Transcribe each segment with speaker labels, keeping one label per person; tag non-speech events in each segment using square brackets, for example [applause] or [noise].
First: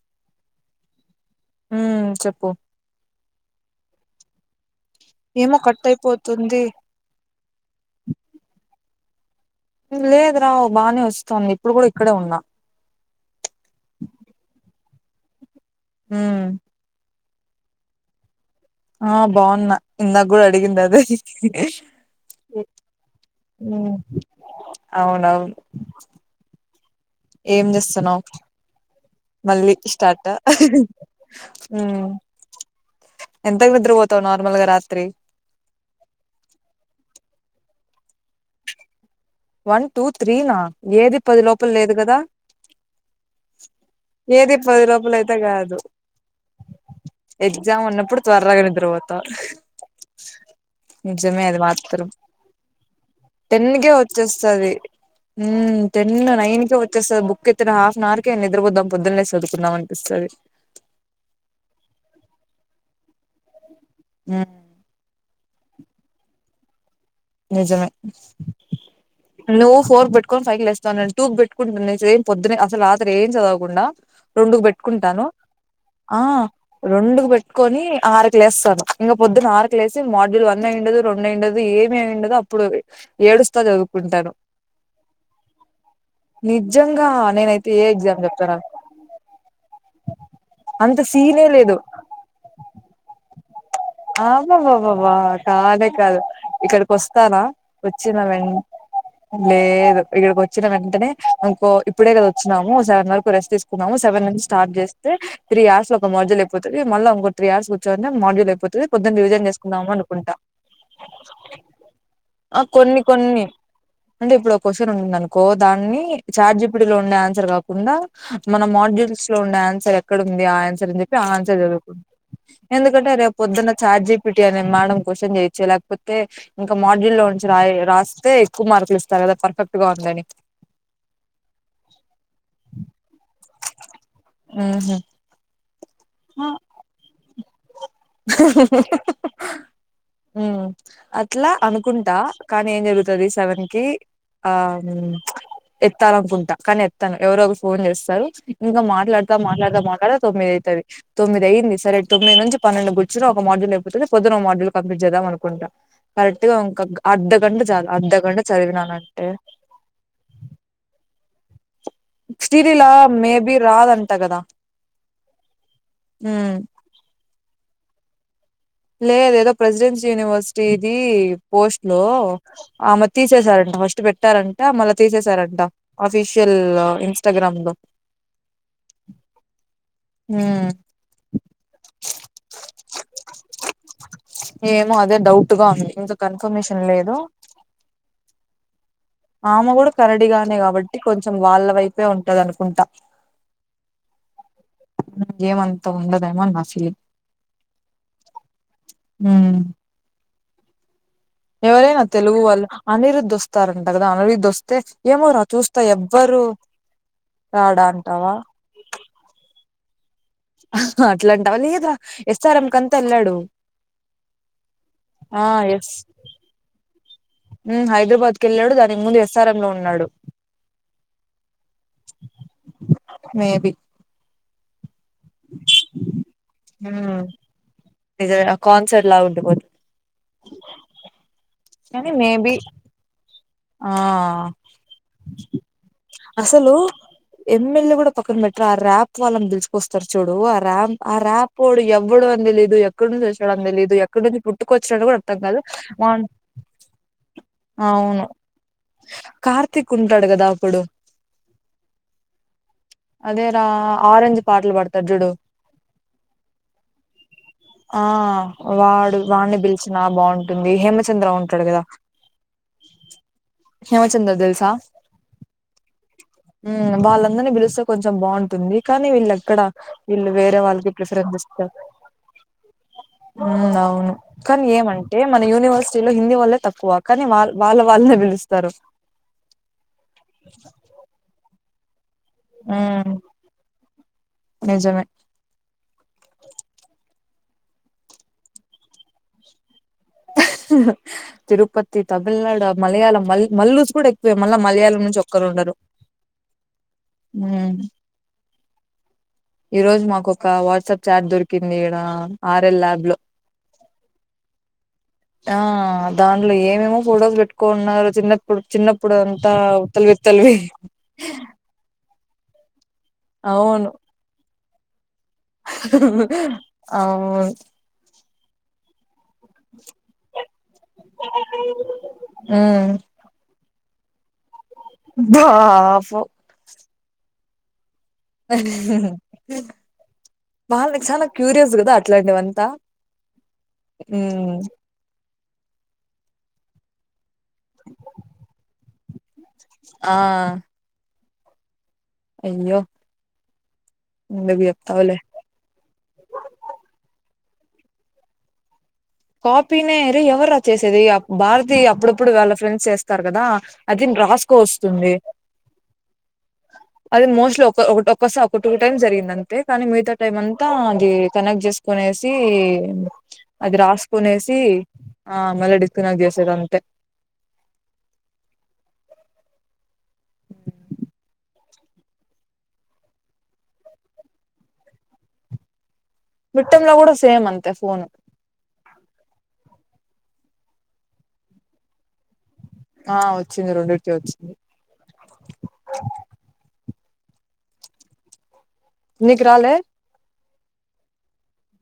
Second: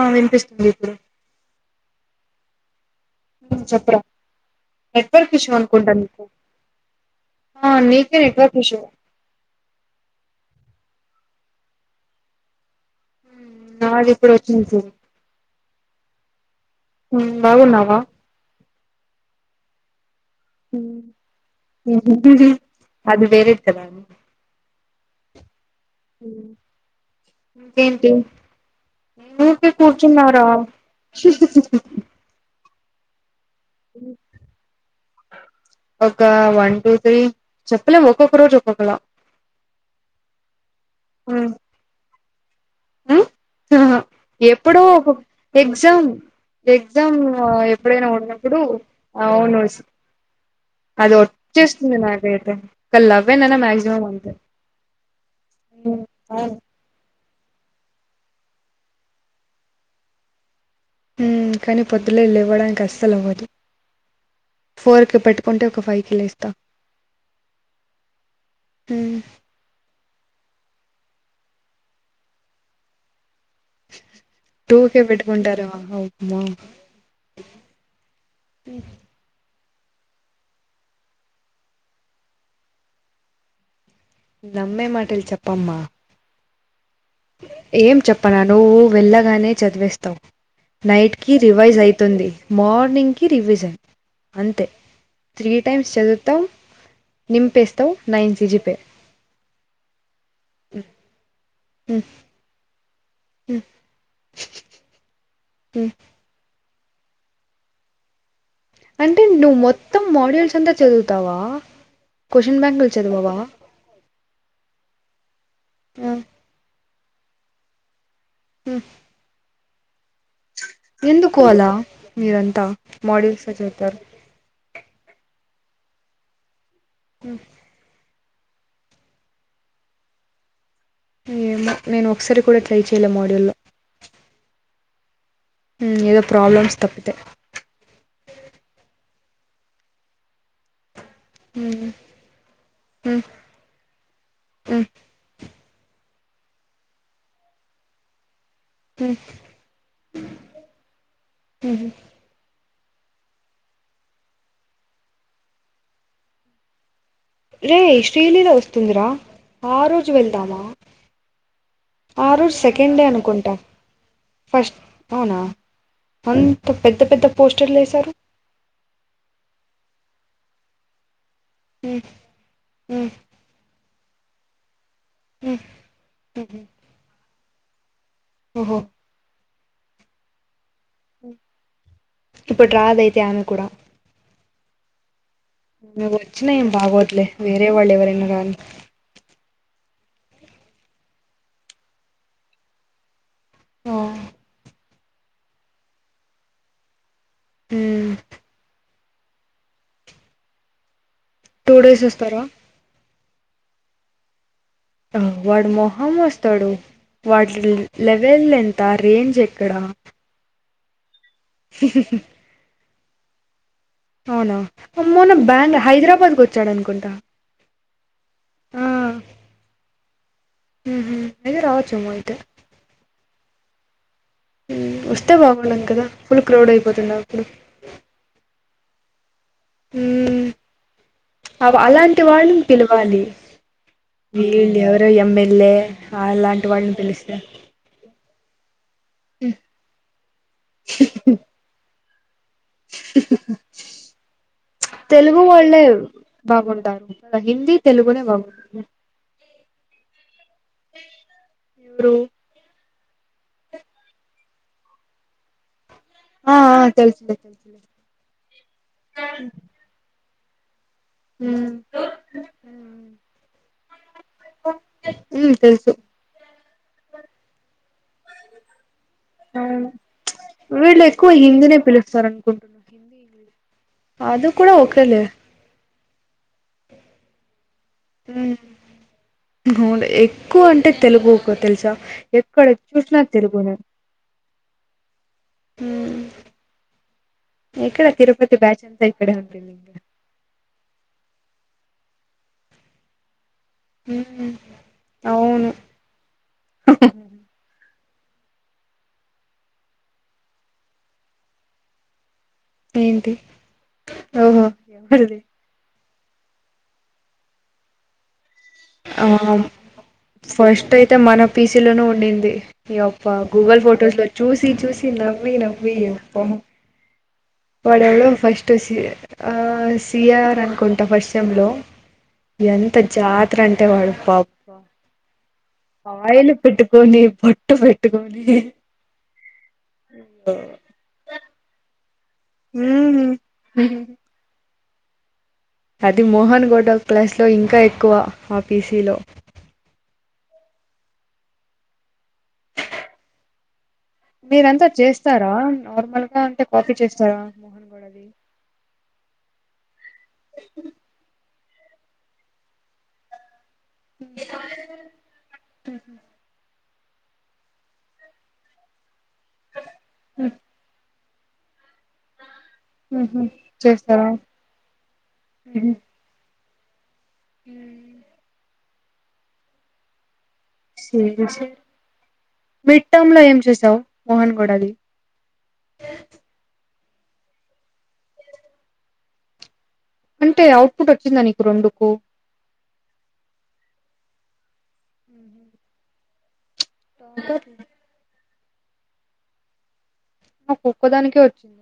Speaker 1: ఆ వినిపిస్తుంది ఇప్పుడు
Speaker 2: వూ చెప్పు
Speaker 1: ఉ చెప్పురా నెట్వర్క్ ఇష్యూ
Speaker 2: ఏమో కట్
Speaker 1: అనుకుంటా నీకు
Speaker 2: అయిపోతుంది
Speaker 1: నీకే నెట్వర్క్ ఇష్యూ
Speaker 2: లేదు రావు బాగానే వస్తాంది ఇప్పుడు కూడా ఇక్కడే ఉన్నా
Speaker 1: నాది ఇప్పుడు వచ్చింది సార్
Speaker 2: హ్మ్
Speaker 1: హ్మ్ బాగున్నావా
Speaker 2: ఆ బాగున్నా ఇందాక కూడ అడిగింది అదే
Speaker 1: హ్మ్. అది వేరేది
Speaker 2: అవునవును
Speaker 1: ఊ
Speaker 2: ఏం చేస్తున్నావు
Speaker 1: నేను ఊరికే
Speaker 2: మళ్ళీ స్టార్ట్
Speaker 1: కూర్చున్నారా
Speaker 2: ఆ ఎంతకు నిద్రపోతావు నార్మల్ గా రాత్రి
Speaker 1: ఒక వన్ టూ త్రీ చెప్పలేం ఒక్కొక్క రోజు ఒక్కొక్కలా
Speaker 2: వన్ టూ త్రీ నా ఏది పది లోపల లేదు కదా
Speaker 1: ఉమ్
Speaker 2: ఏది
Speaker 1: ఎప్పుడో
Speaker 2: పది
Speaker 1: ఒక
Speaker 2: లోపల అయితే కాదు
Speaker 1: ఎగ్జామ్ ఎగ్జామ్
Speaker 2: ఎగ్జామ్
Speaker 1: ఎప్పుడైనా ఉన్నప్పుడు
Speaker 2: త్వరగా నిద్రపోతావు
Speaker 1: అవున అది
Speaker 2: నిజమే
Speaker 1: వచ్చేస్తుంది
Speaker 2: మాత్రం
Speaker 1: నాకైతే ఒక లెవెన్ అయినా
Speaker 2: టెన్ కే
Speaker 1: మాక్సిమం అంతే
Speaker 2: వచ్చేస్తది ఉమ్ టెన్
Speaker 1: అవును
Speaker 2: నైన్ కే వచ్చేస్తది బుక్ అయితే నా హాఫ్ అన్ అవర్ కే నిద్రపోదాం పొద్దునలేసి చదువుకుందాం అనిపిస్తుంది
Speaker 1: ఉమ్ కానీ పొద్దున్నే లేవడానికి అస్సలు అవ్వదు
Speaker 2: ఉమ్
Speaker 1: ఫోర్ కి పెట్టుకుంటే ఒక ఫైవ్ కి లే ఇస్తా
Speaker 2: నిజమే
Speaker 1: ఉమ్
Speaker 2: నువ్వు ఫోర్ కి పెట్టుకుంటే ఫైవ్ కి లేస్తావ్ నేను టూకి పెట్టుకునీ [unintelligible] అసలు రాత్రి ఏం చదువను కుండ రెండుకు
Speaker 1: టూ కే
Speaker 2: పెట్టుకుంటాను
Speaker 1: పెట్టుకుంటారా
Speaker 2: ఆ
Speaker 1: అమ్మా
Speaker 2: రెండుకు పెట్టుకొని ఆరుకు లేస్తాను ఇంకా పొద్దున్న ఆరు సిక్స్ లేసి మాడ్యూల్ అయ్యిండదు రెండు అయ్యిండదు ఏ ఏం ఉండదు అప్పుడు ఏడుస్తా చదువు
Speaker 1: నమ్మే మాటలు చెప్పమ్మా
Speaker 2: నీద్
Speaker 1: ఏం చెప్పనా నువ్వు వెళ్ళగానే చదివేస్తావు.
Speaker 2: అంత
Speaker 1: నైట్ కి
Speaker 2: సీనే లేదు
Speaker 1: రివైజ్ అయితుంది. మార్నింగ్ కి రివిజన్
Speaker 2: ఆ బ
Speaker 1: అంతే
Speaker 2: బబబ
Speaker 1: త్రీ
Speaker 2: కాదే
Speaker 1: టైమ్స్
Speaker 2: కాదు
Speaker 1: చదువుతావు
Speaker 2: ఇక్కడికి వస్తానా
Speaker 1: నింపేస్తావు
Speaker 2: వచ్చిన
Speaker 1: నైన్
Speaker 2: వె
Speaker 1: సిజిపే
Speaker 2: లేదు ఇక్కడికి వచ్చిన వెంటనే క్కో
Speaker 1: ఉమ్
Speaker 2: ఇప్పుడే కదా వచ్చినాం. సెవెన్ వరకు రెస్ట్
Speaker 1: ఉమ్
Speaker 2: తీసుకున్నాము. సెవెన్ నుంచి స్టార్ట్ చేస్తే త్రీ అవర్స్
Speaker 1: ఉమ్
Speaker 2: లో ఒక మాడ్యూల్ అయిపోతాది మళ్ళా ఇంకా ఒక త్రీవర్స్ కూర్చుంటే మాడ్యుల్ అయిపోతాది పొద్దున
Speaker 1: అంటే
Speaker 2: రివిజన్
Speaker 1: నువ్వు
Speaker 2: చేసుకుందాము
Speaker 1: మొత్తం
Speaker 2: అనుకుంటా
Speaker 1: మాడ్యూల్స్ అంతా చదువుతావా
Speaker 2: ఆ
Speaker 1: క్వశ్చన్ బ్యాంకులు
Speaker 2: కొన్ని
Speaker 1: చదవవా
Speaker 2: కొన్ని అంటే ఇప్పుడు ఒక క్వశ్చన్ ఉంది అనుకో దాన్ని చాట్జీపిటి ఇప్పుడిలో ఉండే ఆన్సర్ కాకుండా మన మాడ్యూల్స్ లో ఉండే ఆన్సర్ సర్ ఎక్కడ ఉంది ఆ ఆన్సర్ అని చెప్పి ఆ
Speaker 1: ఎందుకు అలా మీరంతా మాడ్యూల్
Speaker 2: పొద్దున చాట్జీపీటి అనే మేడం క్వశ్చాన్ చేయొచ్చు లేకపోతే ఇంకా మాడ్యూల్ లో ఉంచి రాయి రా రాసి అయితే ఎక్కువ మార్కులు ఇస్తారు కదా పర్ఫెక్ట్ గా ఉందని
Speaker 1: ఏమో నేను ఒకసారి కూడా ట్రై చేయలే మాడ్యూల్లో
Speaker 2: ఉహూ
Speaker 1: ఏదో ప్రాబ్లమ్స్ తప్పితే
Speaker 2: ఉమ్ అట్లా అనుకుంటా కానీ ఏం జరుగుతది సెవెన్ కి ఆ ఎత్తాలనుకుంటా కానీ ఎత్తను ఎవరో ఒకరు ఫోన్ జేస్తరు ఇంకా మాట్లాడతా మాట్లాడతా మాట్లాడతా తొమ్మిది అయితది తొమ్మిది అయింది సరే తొమ్మిది నుంచి పన్నెండు కూర్చోని ఒక మోడ్యూల్ అయిపోతుంది. పొద్దున్న మోడ్యల్ కంప్లీట్ చేద్దాం అనుకుంటా కరెక్ట్ గా ఇంక అర్ధగంట చాలు
Speaker 1: రేయ్
Speaker 2: అర్ధగంట
Speaker 1: శ్రీలీల ఒస్తుందిరా
Speaker 2: చదివినానంటే
Speaker 1: ఆ రోజు వెళ్దామా ఆ రోజు
Speaker 2: శ్రీలీలా
Speaker 1: సెకండ్ డే అనుకుంటా
Speaker 2: మేబి రాదంట కదా
Speaker 1: ఫస్ట్ అవునా
Speaker 2: ఉమ్
Speaker 1: అంత పెద్ద పెద్ద పోస్టర్లు ఏసారు [inaudible]
Speaker 2: లేద ఏదో ప్రెసిడెన్సి యూనివర్సిటీ ఇది పోస్ట్ లో ఆమె తీసేసారంట ఫస్ట్ ఇ పెట్టారంట మళ తీసేసారంట అఫిషియల్ ఇన్స్టాగ్రామ్ బ
Speaker 1: ఓహో
Speaker 2: ఊ
Speaker 1: కుడ
Speaker 2: ఏమో అదే డౌట్ గా ఉంది ఇంకా
Speaker 1: వచ్చినా ఏం
Speaker 2: కన్ఫర్మేషన్ లేదు
Speaker 1: బాగోద్దులే వేరే వాళ్ళు ఎవరైనా రాని
Speaker 2: ఆమె కూడా కరడిగానే కాబట్టి కొంచెం వాళ్ళ వైపే ఉంటది అనుకుంటా
Speaker 1: ఆ
Speaker 2: ఏమంత ఉండదా ఏమో అని నా ఫీ
Speaker 1: ఊ
Speaker 2: ఊ
Speaker 1: టూ
Speaker 2: ఎవరేనా
Speaker 1: డేస్
Speaker 2: తెలుగు
Speaker 1: వస్తారా
Speaker 2: వాల్ అనిరుద్దు వస్తారంట గద అనీరిదోస్
Speaker 1: ఆ వాడు మొహం వస్తాడు వాటి
Speaker 2: రాడా అంటావా
Speaker 1: లెవెల్ ఎంత రేంజ్ ఎక్కడ
Speaker 2: [unintelligible] ఇట్లాంటవ లేదా ఎస్ఆర్ఎం కం తెల్లడు
Speaker 1: అవునా అ మొన బ్యాంగ్
Speaker 2: ఎస్
Speaker 1: హైదరాబాద్ కు ఒచ్చాడ అనుకుంటా
Speaker 2: ఉమ్ హైదరాబాద్ కి వెళ్ళాడు
Speaker 1: ఆ
Speaker 2: దానికి ముందు ఎస్ఆర్ఎం లో ఉన్నాడు
Speaker 1: అయితే రావచ్చ అమ్మో అయితే
Speaker 2: మేబి
Speaker 1: ఒస్తే బాగుండును కద ఫుల్ క్రౌడ్ అయిపోతుంది
Speaker 2: ఉమ్
Speaker 1: అప్పుడు
Speaker 2: నిజమే ఆ కాన్సర్ట్ లా ఉండిపోదు
Speaker 1: ఊ అవ
Speaker 2: కానీ
Speaker 1: అలాంటి
Speaker 2: మేబి
Speaker 1: వాళ్ళని పిలవాలి
Speaker 2: ఆ
Speaker 1: వీళ్ళు ఎవరో ఎమ్మెల్యే అలాంటి
Speaker 2: అసలు
Speaker 1: వాళ్ళని పిలుస్తా
Speaker 2: ఎమ్మెల్యే కూడా పక్కన బెట్ర ఆ ర్యాప్ ట్ల ఆళ్ళని పిలుచుకొస్తారు చూడు ఆ ర్యాంప్ ఆ రాపోడు ఎవ బొడువని నేలేదు ఎక్కడి నుంచి వచ్చినాడో అని తెలిదు ఎక్కడి నుంచి పుట్టుకొచ్చాడు కూడా అర్థం
Speaker 1: తెలుగు
Speaker 2: కాదు
Speaker 1: వాళ్ళే
Speaker 2: అవును
Speaker 1: బాగుంటారు కదా హిందీ తెలుగునే బాగుంటుంది
Speaker 2: కార్తిక్ ఉంటాడు కదా అప్పుడు
Speaker 1: ఎవరు
Speaker 2: అదే రా ఆరెంజ్ పాటలు పడుతాడు చూడు
Speaker 1: ఆ, ఆ, తెలుసులే తెలుసులే
Speaker 2: ఆ వాడు వాడిని పిలిచిన బాగుం తుంది హేమ చంద్ర ఉంటడు
Speaker 1: మ్మ్.
Speaker 2: కదా హేమ చంద్ర దేలుసా
Speaker 1: ఉ తెలుసు
Speaker 2: హ్మ్ వాళ్లందరినీ పిలుస్తే కొంచెం బాగుంటుంది కానీ వీళ్ళు ఎక్కడ
Speaker 1: అవును
Speaker 2: వీళ్ళు వేరే వాళ్ళకి
Speaker 1: వీళ్ళు ఎక్కువ
Speaker 2: ప్రిఫరెన్స్ ఇస్తారు
Speaker 1: హిందీనే పిలుస్తారు అనుకుంటున్నా
Speaker 2: హ్మ్ అవును
Speaker 1: అది
Speaker 2: కానీ
Speaker 1: కూడా
Speaker 2: ఏమంటే
Speaker 1: ఓకేలే
Speaker 2: మన యూనివర్స్ చలో హిందీ వాళ్లే తక్కువ కానీ వా వాళ్ళ వాళ్ళు
Speaker 1: హ్మ్ అవును ఎక్కువ అంటే తెలుగు ఒకరు తెలుసా ఎక్కడ
Speaker 2: ఉమ్
Speaker 1: చూసినా తెలుగునే
Speaker 2: నిజమే
Speaker 1: హ్మ్ ఇక్కడ తిరుపతి బ్యాచ్ అంతా ఇక్కడే ఉంటుంది ఇంకా
Speaker 2: తిరుపతి తమిళనాడు మలయాళం మళ్ల్ మల్లూస్ కూడా ఎక్కువే మళ్ళా మలయాళం నుంచి ఒక్కరు
Speaker 1: అవును
Speaker 2: ఉండరు హ్మ్ ఈ రోజు మాకొక వాట్సాప్ చాట్ దొరికింది ఇడ
Speaker 1: ఏంటి ఓహో ఎవరిది
Speaker 2: ఆ దాంట్లో ఏమేమో ఫొటోస్ పెట్టుకోనున్నారు చిన్న
Speaker 1: ఆ ఫస్ట్ అయితే మన పీసీలోనే ఉండిం ది నీ ఓప్ప గూగుల్ ఫొటోస్ లో చూసి చూసి నవ్వి
Speaker 2: అవున్
Speaker 1: వాళ్ళలో ఫస్ట్ అసి ఆ సిఆర్ అనుకుంటా ఫస్ట్ సేమ్ లో ఎంత
Speaker 2: ఉమ్
Speaker 1: జారి తరంటే వాడు పాప్
Speaker 2: బాబు
Speaker 1: ఆయిల్ పెట్టుకొని పట్ టుఫి
Speaker 2: హ్మ్ బాల్ నీకు చానా క్యూరియస్ గదా ఇట్లాంటివంతా హ్మ్
Speaker 1: అది మోహన్ గొడల్ క్లాస్ లో ఇంకా ఎక్కువ ఆ పీసీలో
Speaker 2: ఆ అయ్యో ఎందుకు
Speaker 1: మీరంతా
Speaker 2: చెప్తావులే
Speaker 1: చేస్తారా నార్మల్ గా ఉంటే కాపీ చేస్తారా మోహన్ గొడలీ
Speaker 2: కాపీ నే ఎవరు రా చేసేది ఆ భారత్ ది అప్పుడప్పుడు వాళ్ళ ఫ్రెండ్స్ చేస్తారు కదా అది రాసుకు వస్తుంది అది మోస్ట్లీ ఒక్క ఒక్కసార ఒక టూ టైమ్స్ జరిగిందండి కానీ మిగతా టైమ్ అంతా అది కనెక్ట్ చేసుకునేసి
Speaker 1: చేట్
Speaker 2: పునేసి ఆ మల్ల డిష్ కనెక్ట్ చేసి దే అం స
Speaker 1: మిడ్ టర్మ్ లో ఏం చేసావు మోహన్ గౌడది
Speaker 2: మిట్టం లో కూడా సేమ్ అంతే ఫోన్
Speaker 1: అంటే ఔటపుట్ వచ్చిందా నీకు రెండుకు
Speaker 2: ఆ వచ్చింది రెండింటికి వచ్చింది
Speaker 1: ఆ
Speaker 2: నీకు రాలే
Speaker 1: నాకు ఒక్కదానికే వచ్చింది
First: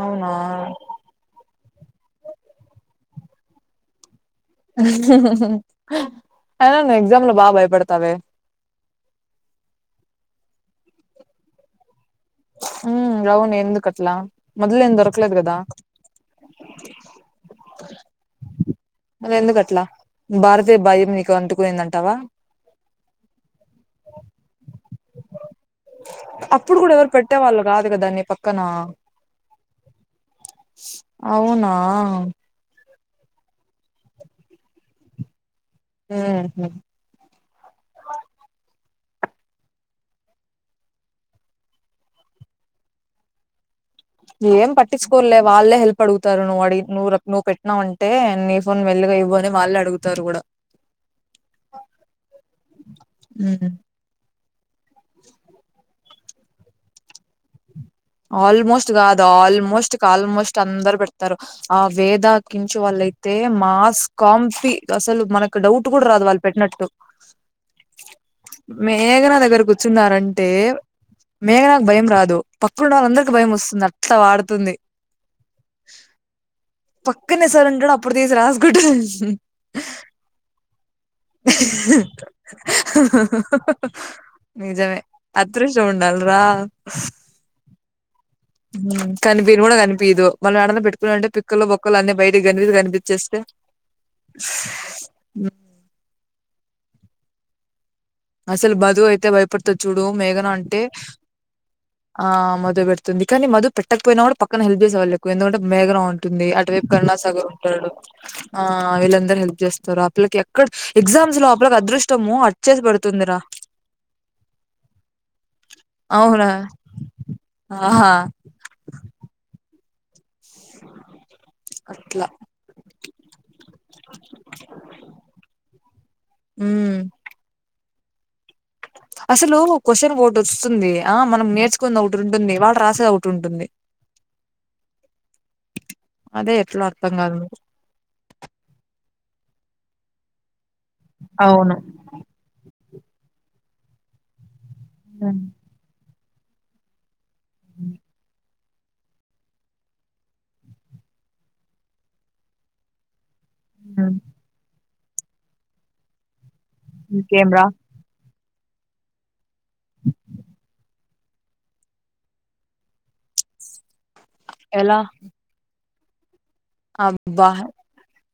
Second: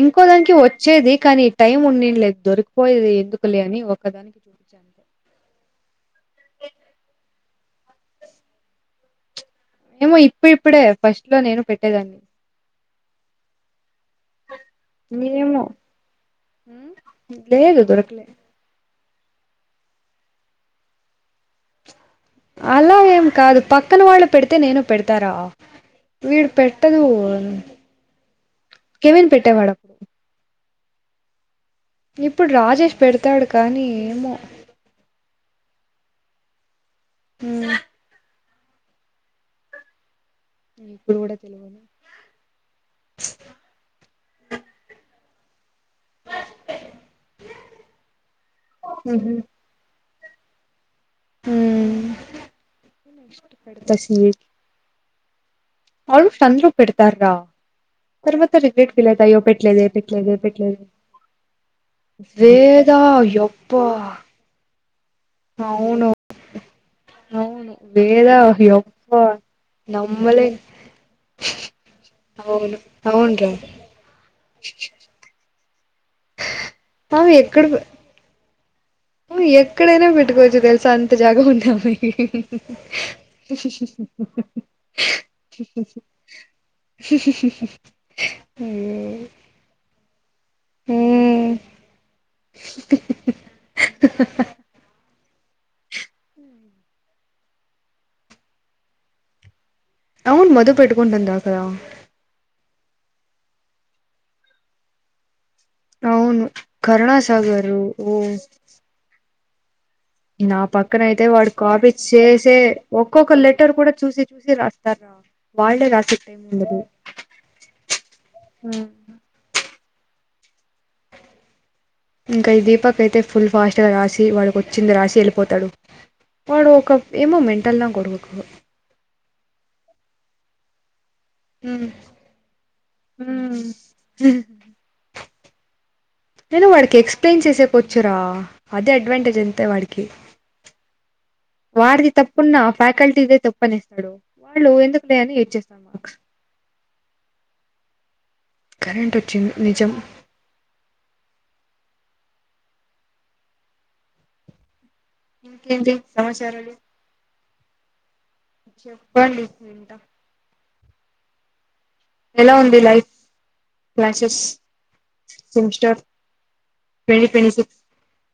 Speaker 1: ఇంకో
Speaker 2: అవునా
Speaker 1: దానికి వచ్చేది కానీ టైం ఉండింది లేదు దొరికిపోయేది ఎందుకులే అని ఒక
Speaker 2: ఆమే ఎగ్జామ్ లో బాగ బయపడు పడతావే
Speaker 1: ఏమో ఇప్పు ఇప్పుడే ఫస్ట్ లో నేను పెట్టేదాన్ని
Speaker 2: హు అవును ఎందు కట్లా మధ్యలో ఏం దొరకలేదు గదా
Speaker 1: ఏమో ఉమ్, లేదు దొరకలే
Speaker 2: ఎందుకట్లా భారతీయ భయం నీకు అంటుకు పో యిందంట
Speaker 1: అలా ఏం కాదు పక్కన వాళ్ళు పెడితే నేను పెడతారా వీడు
Speaker 2: అప్పుడు కూడా
Speaker 1: పెట్టదు
Speaker 2: ఎవరు పెట్టే వాళ్ళు కాదు కదా నీ పక్కన
Speaker 1: కెవిన్ పెట్టేవాడు
Speaker 2: అవునా
Speaker 1: ఇప్పుడు రాజేష్ పెడతాడు కానీ ఏమో
Speaker 2: హమ్
Speaker 1: హమ్ ఇప్పుడు కూడా తెలివదు
Speaker 2: ఏం పట్టించుకోర్లే వాళ్ళే హెల్ప్ అడుగుతారు నువ్వుడిగి నువ్ నువ్వు పెట్టినావు అంటే నీ ఫోన్ మెల్లిగా ఇవ్వు అని వాళ్ళే అడుగు తారు కూడా
Speaker 1: హు
Speaker 2: ఉమ్
Speaker 1: ఉ ఇడ స [inaudible] అళు చంద్రూ పెడతారు రా [inaudible]
Speaker 2: ఆల్మోస్ట్ కాదు ఆల్మోస్ట్
Speaker 1: పెట్టలేదే
Speaker 2: ఆల్మోస్ట్
Speaker 1: పెట్టలేదే
Speaker 2: అందరు పెడతారు ఆ వేదాకించు
Speaker 1: వేద
Speaker 2: వాళ్ళయితే
Speaker 1: యబ్బా
Speaker 2: మాస్ కాంఫి మనకు డౌట్ కూడా
Speaker 1: అవును
Speaker 2: రాదు వాళ్ళు పెట్టినట్టు
Speaker 1: అవును వేద యబ్బా
Speaker 2: మేఘనా దగ్గర కూర్చున్నారాంటే
Speaker 1: నమ్మలేన్
Speaker 2: మేఘనాకు భయం కాదు పక్క
Speaker 1: అవును
Speaker 2: ఉన్న వాళ్ళందరికి భయం
Speaker 1: అవున్రా
Speaker 2: వస్తుంది అట్లా వాడుతుంది అ పక్కనే సార్ ఉంటాడు అప్పుడు తీసి రాజ
Speaker 1: నువ్ ఎక్కడైనా పెట్టుకోవచ్చు తెలుసా అంత జాగ ఉంది ఆమెకి
Speaker 2: నిజమే అదృష్టం ఉండాలిరా మళ్ మడ పెట్టుకుే [inaudible] ముక్కలు బొక్కలు అనీ బయటకి గలిజ్ కనిపిచ్చేస్తే ఉ అసలు బధు అయితే భయపడుతు త్త చూడు మేఘన
Speaker 1: అవును మధు
Speaker 2: అంటే
Speaker 1: పెట్టుకుంటుందా కదా
Speaker 2: ఆ మొదప ంది కానీ మధ పెట్టకపోయినా కూడా పక్కన హెల్ప్ చేసేవాళ్ళు ఎక్కువ [inaudible] మేగన
Speaker 1: అవును
Speaker 2: ఉంటుంది అటువైపు కణసగర్
Speaker 1: కరుణాసాగరు
Speaker 2: ఉంటాడు
Speaker 1: ఓ
Speaker 2: ఆ వీళ్ళందరరు హెల్ అపిల్లకి
Speaker 1: నా
Speaker 2: ఎక్కడ
Speaker 1: పక్కన అయితే
Speaker 2: ఎగ్జామ్స్ లో
Speaker 1: వాడు
Speaker 2: అపిల్లకి
Speaker 1: కాపీ
Speaker 2: అదృష్టము
Speaker 1: చేసే
Speaker 2: అచివేసి పడుతు
Speaker 1: ఒక్కొక్క లెటర్ కూడా చూసి చూసి రాస్తార వాళ్ళే రాసే
Speaker 2: అవునా?
Speaker 1: టైమ్ఉండదు
Speaker 2: ఆహా!
Speaker 1: ఉ కో
Speaker 2: అట్లా.
Speaker 1: ఇంకా ఈ దీపాక అయితే ఫుల్ ఫాస్ట్గా రాసి వాడికి వచ్చింది రాసి వెళ్ళిపోతాడు వాడు
Speaker 2: హ్మ్.
Speaker 1: ఒక ఏమోమెంట్ మెంటల్నా కొడుకు
Speaker 2: అసలు క్వశ్చన్ ఓటు వస్తుంది ఆ మనం
Speaker 1: ఉమ్
Speaker 2: నేర్చుకుని ఒకటి ఉంటుంది వాళ్ళ రాసేది ఒకటి
Speaker 1: ఉమ్
Speaker 2: ఉంటుంది
Speaker 1: నేను వాడికి
Speaker 2: కాదు
Speaker 1: ఎక్స్ప్లెయిన్
Speaker 2: నాకు.
Speaker 1: చేసే ప చెపోచ్చురా అదే అడ్వాంటేజ్ జంతే వాడికి
Speaker 2: అవును.
Speaker 1: వాడిది తప్పున్నా ఫ్యాకల్టీదే తప్పు ప్పనేస్తాడు వాళ్ళు ఎందుకులే అని
Speaker 2: హ్మ్.
Speaker 1: ఏచ్చేస్తాం బుక్స్
Speaker 2: మ్మ్
Speaker 1: కరెంట్ వచ్చింది నిజం
Speaker 2: మ్మ్
Speaker 1: ఇంకేంది సమాచారాలు
Speaker 2: ఇంకేంరా
Speaker 1: చెప్పండి వింటా ఎలా ఉంది లైఫ్ లైఫ చెస్
Speaker 2: ఎలా?
Speaker 1: సెమిస్టర్ ట్వంటీ
Speaker 2: అబ్బా
Speaker 1: ట్వంటీ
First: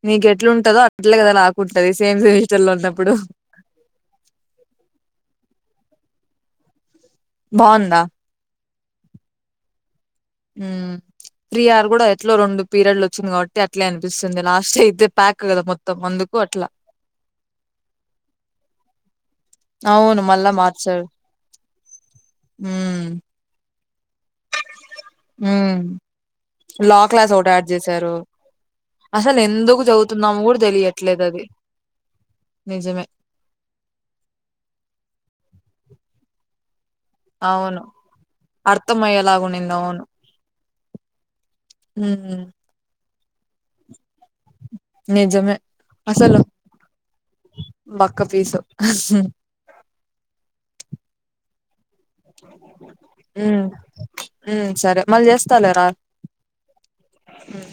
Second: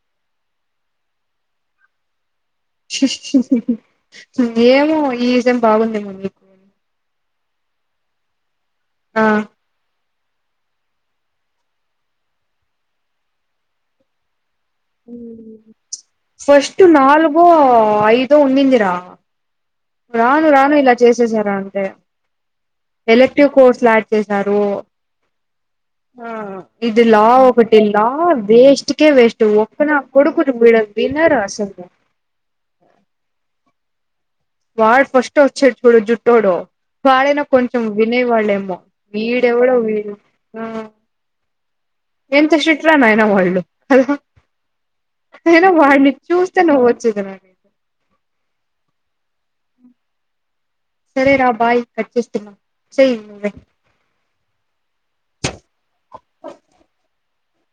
Speaker 2: నీకెట్లుంటదో అట్లనె కదా నాకుంటది సేమ్ సె
Speaker 1: ఏమో ఈ ం బాగుందేమో మీకు అని చెప్
Speaker 2: బావుందా
Speaker 1: ఆ
Speaker 2: మ్మ్ ఫియార్ కూడా ఎట్లా రెండు పీరియడ్లు వచ్చింది కాబట్టి అట్లే అనిపిస్తుంది లాస్ట్ అయితే ప్యాక్
Speaker 1: మ్మ్
Speaker 2: కదా మొత్తం అందుకు అట్లా
Speaker 1: ఫస్ట్ నాలుగో ఐదో ఉన్నీందిరా
Speaker 2: అవును
Speaker 1: రాను
Speaker 2: మళ్ళా
Speaker 1: రాను ఇలా
Speaker 2: మార్చారు
Speaker 1: చేసేసారా అంటే
Speaker 2: మ్మ్
Speaker 1: ఎలక్టివ్ కోర్స్ లా యాడ్ సెస్నారూ
Speaker 2: మ్మ్
Speaker 1: ఆ
Speaker 2: లా
Speaker 1: ఇదిలా
Speaker 2: క్లాస్ ఒకటి యాడ్
Speaker 1: ఒకటిలా
Speaker 2: చేశారు
Speaker 1: వేస్ట్కే
Speaker 2: అసలు
Speaker 1: వేస్ట్
Speaker 2: ఎందుకు
Speaker 1: ఒక్కనా
Speaker 2: చదువుతున్నాము
Speaker 1: కొడుకును
Speaker 2: కూడా
Speaker 1: మడం
Speaker 2: తెలియట్లేదు అది
Speaker 1: వినరసలు
Speaker 2: నిజమే
Speaker 1: వాళైనా కొంచెం
Speaker 2: అవును
Speaker 1: వినేవాలేమో
Speaker 2: అర్థం అయ్యేలాగా
Speaker 1: వీడు
Speaker 2: ఉన్నింది
Speaker 1: ఎవడో
Speaker 2: అవును
Speaker 1: వీడు
Speaker 2: మ్మ్
Speaker 1: ఎంత ఆ స్ట్రిక్ట్ రా నాయ్ ఇద ఒళ్ళు అల్ హా
Speaker 2: నిజమే అసలు
Speaker 1: చూస్తే నవ్వొచ్చేది నాకైతే
Speaker 2: బక్క పీసు
Speaker 1: సరేరా బాయ్ కట్ చేస్తున్నా చెయ్ నువ్వే
Speaker 2: మ్మ్ సరే మళ్ళీ చేస్తలేరా మ్మ్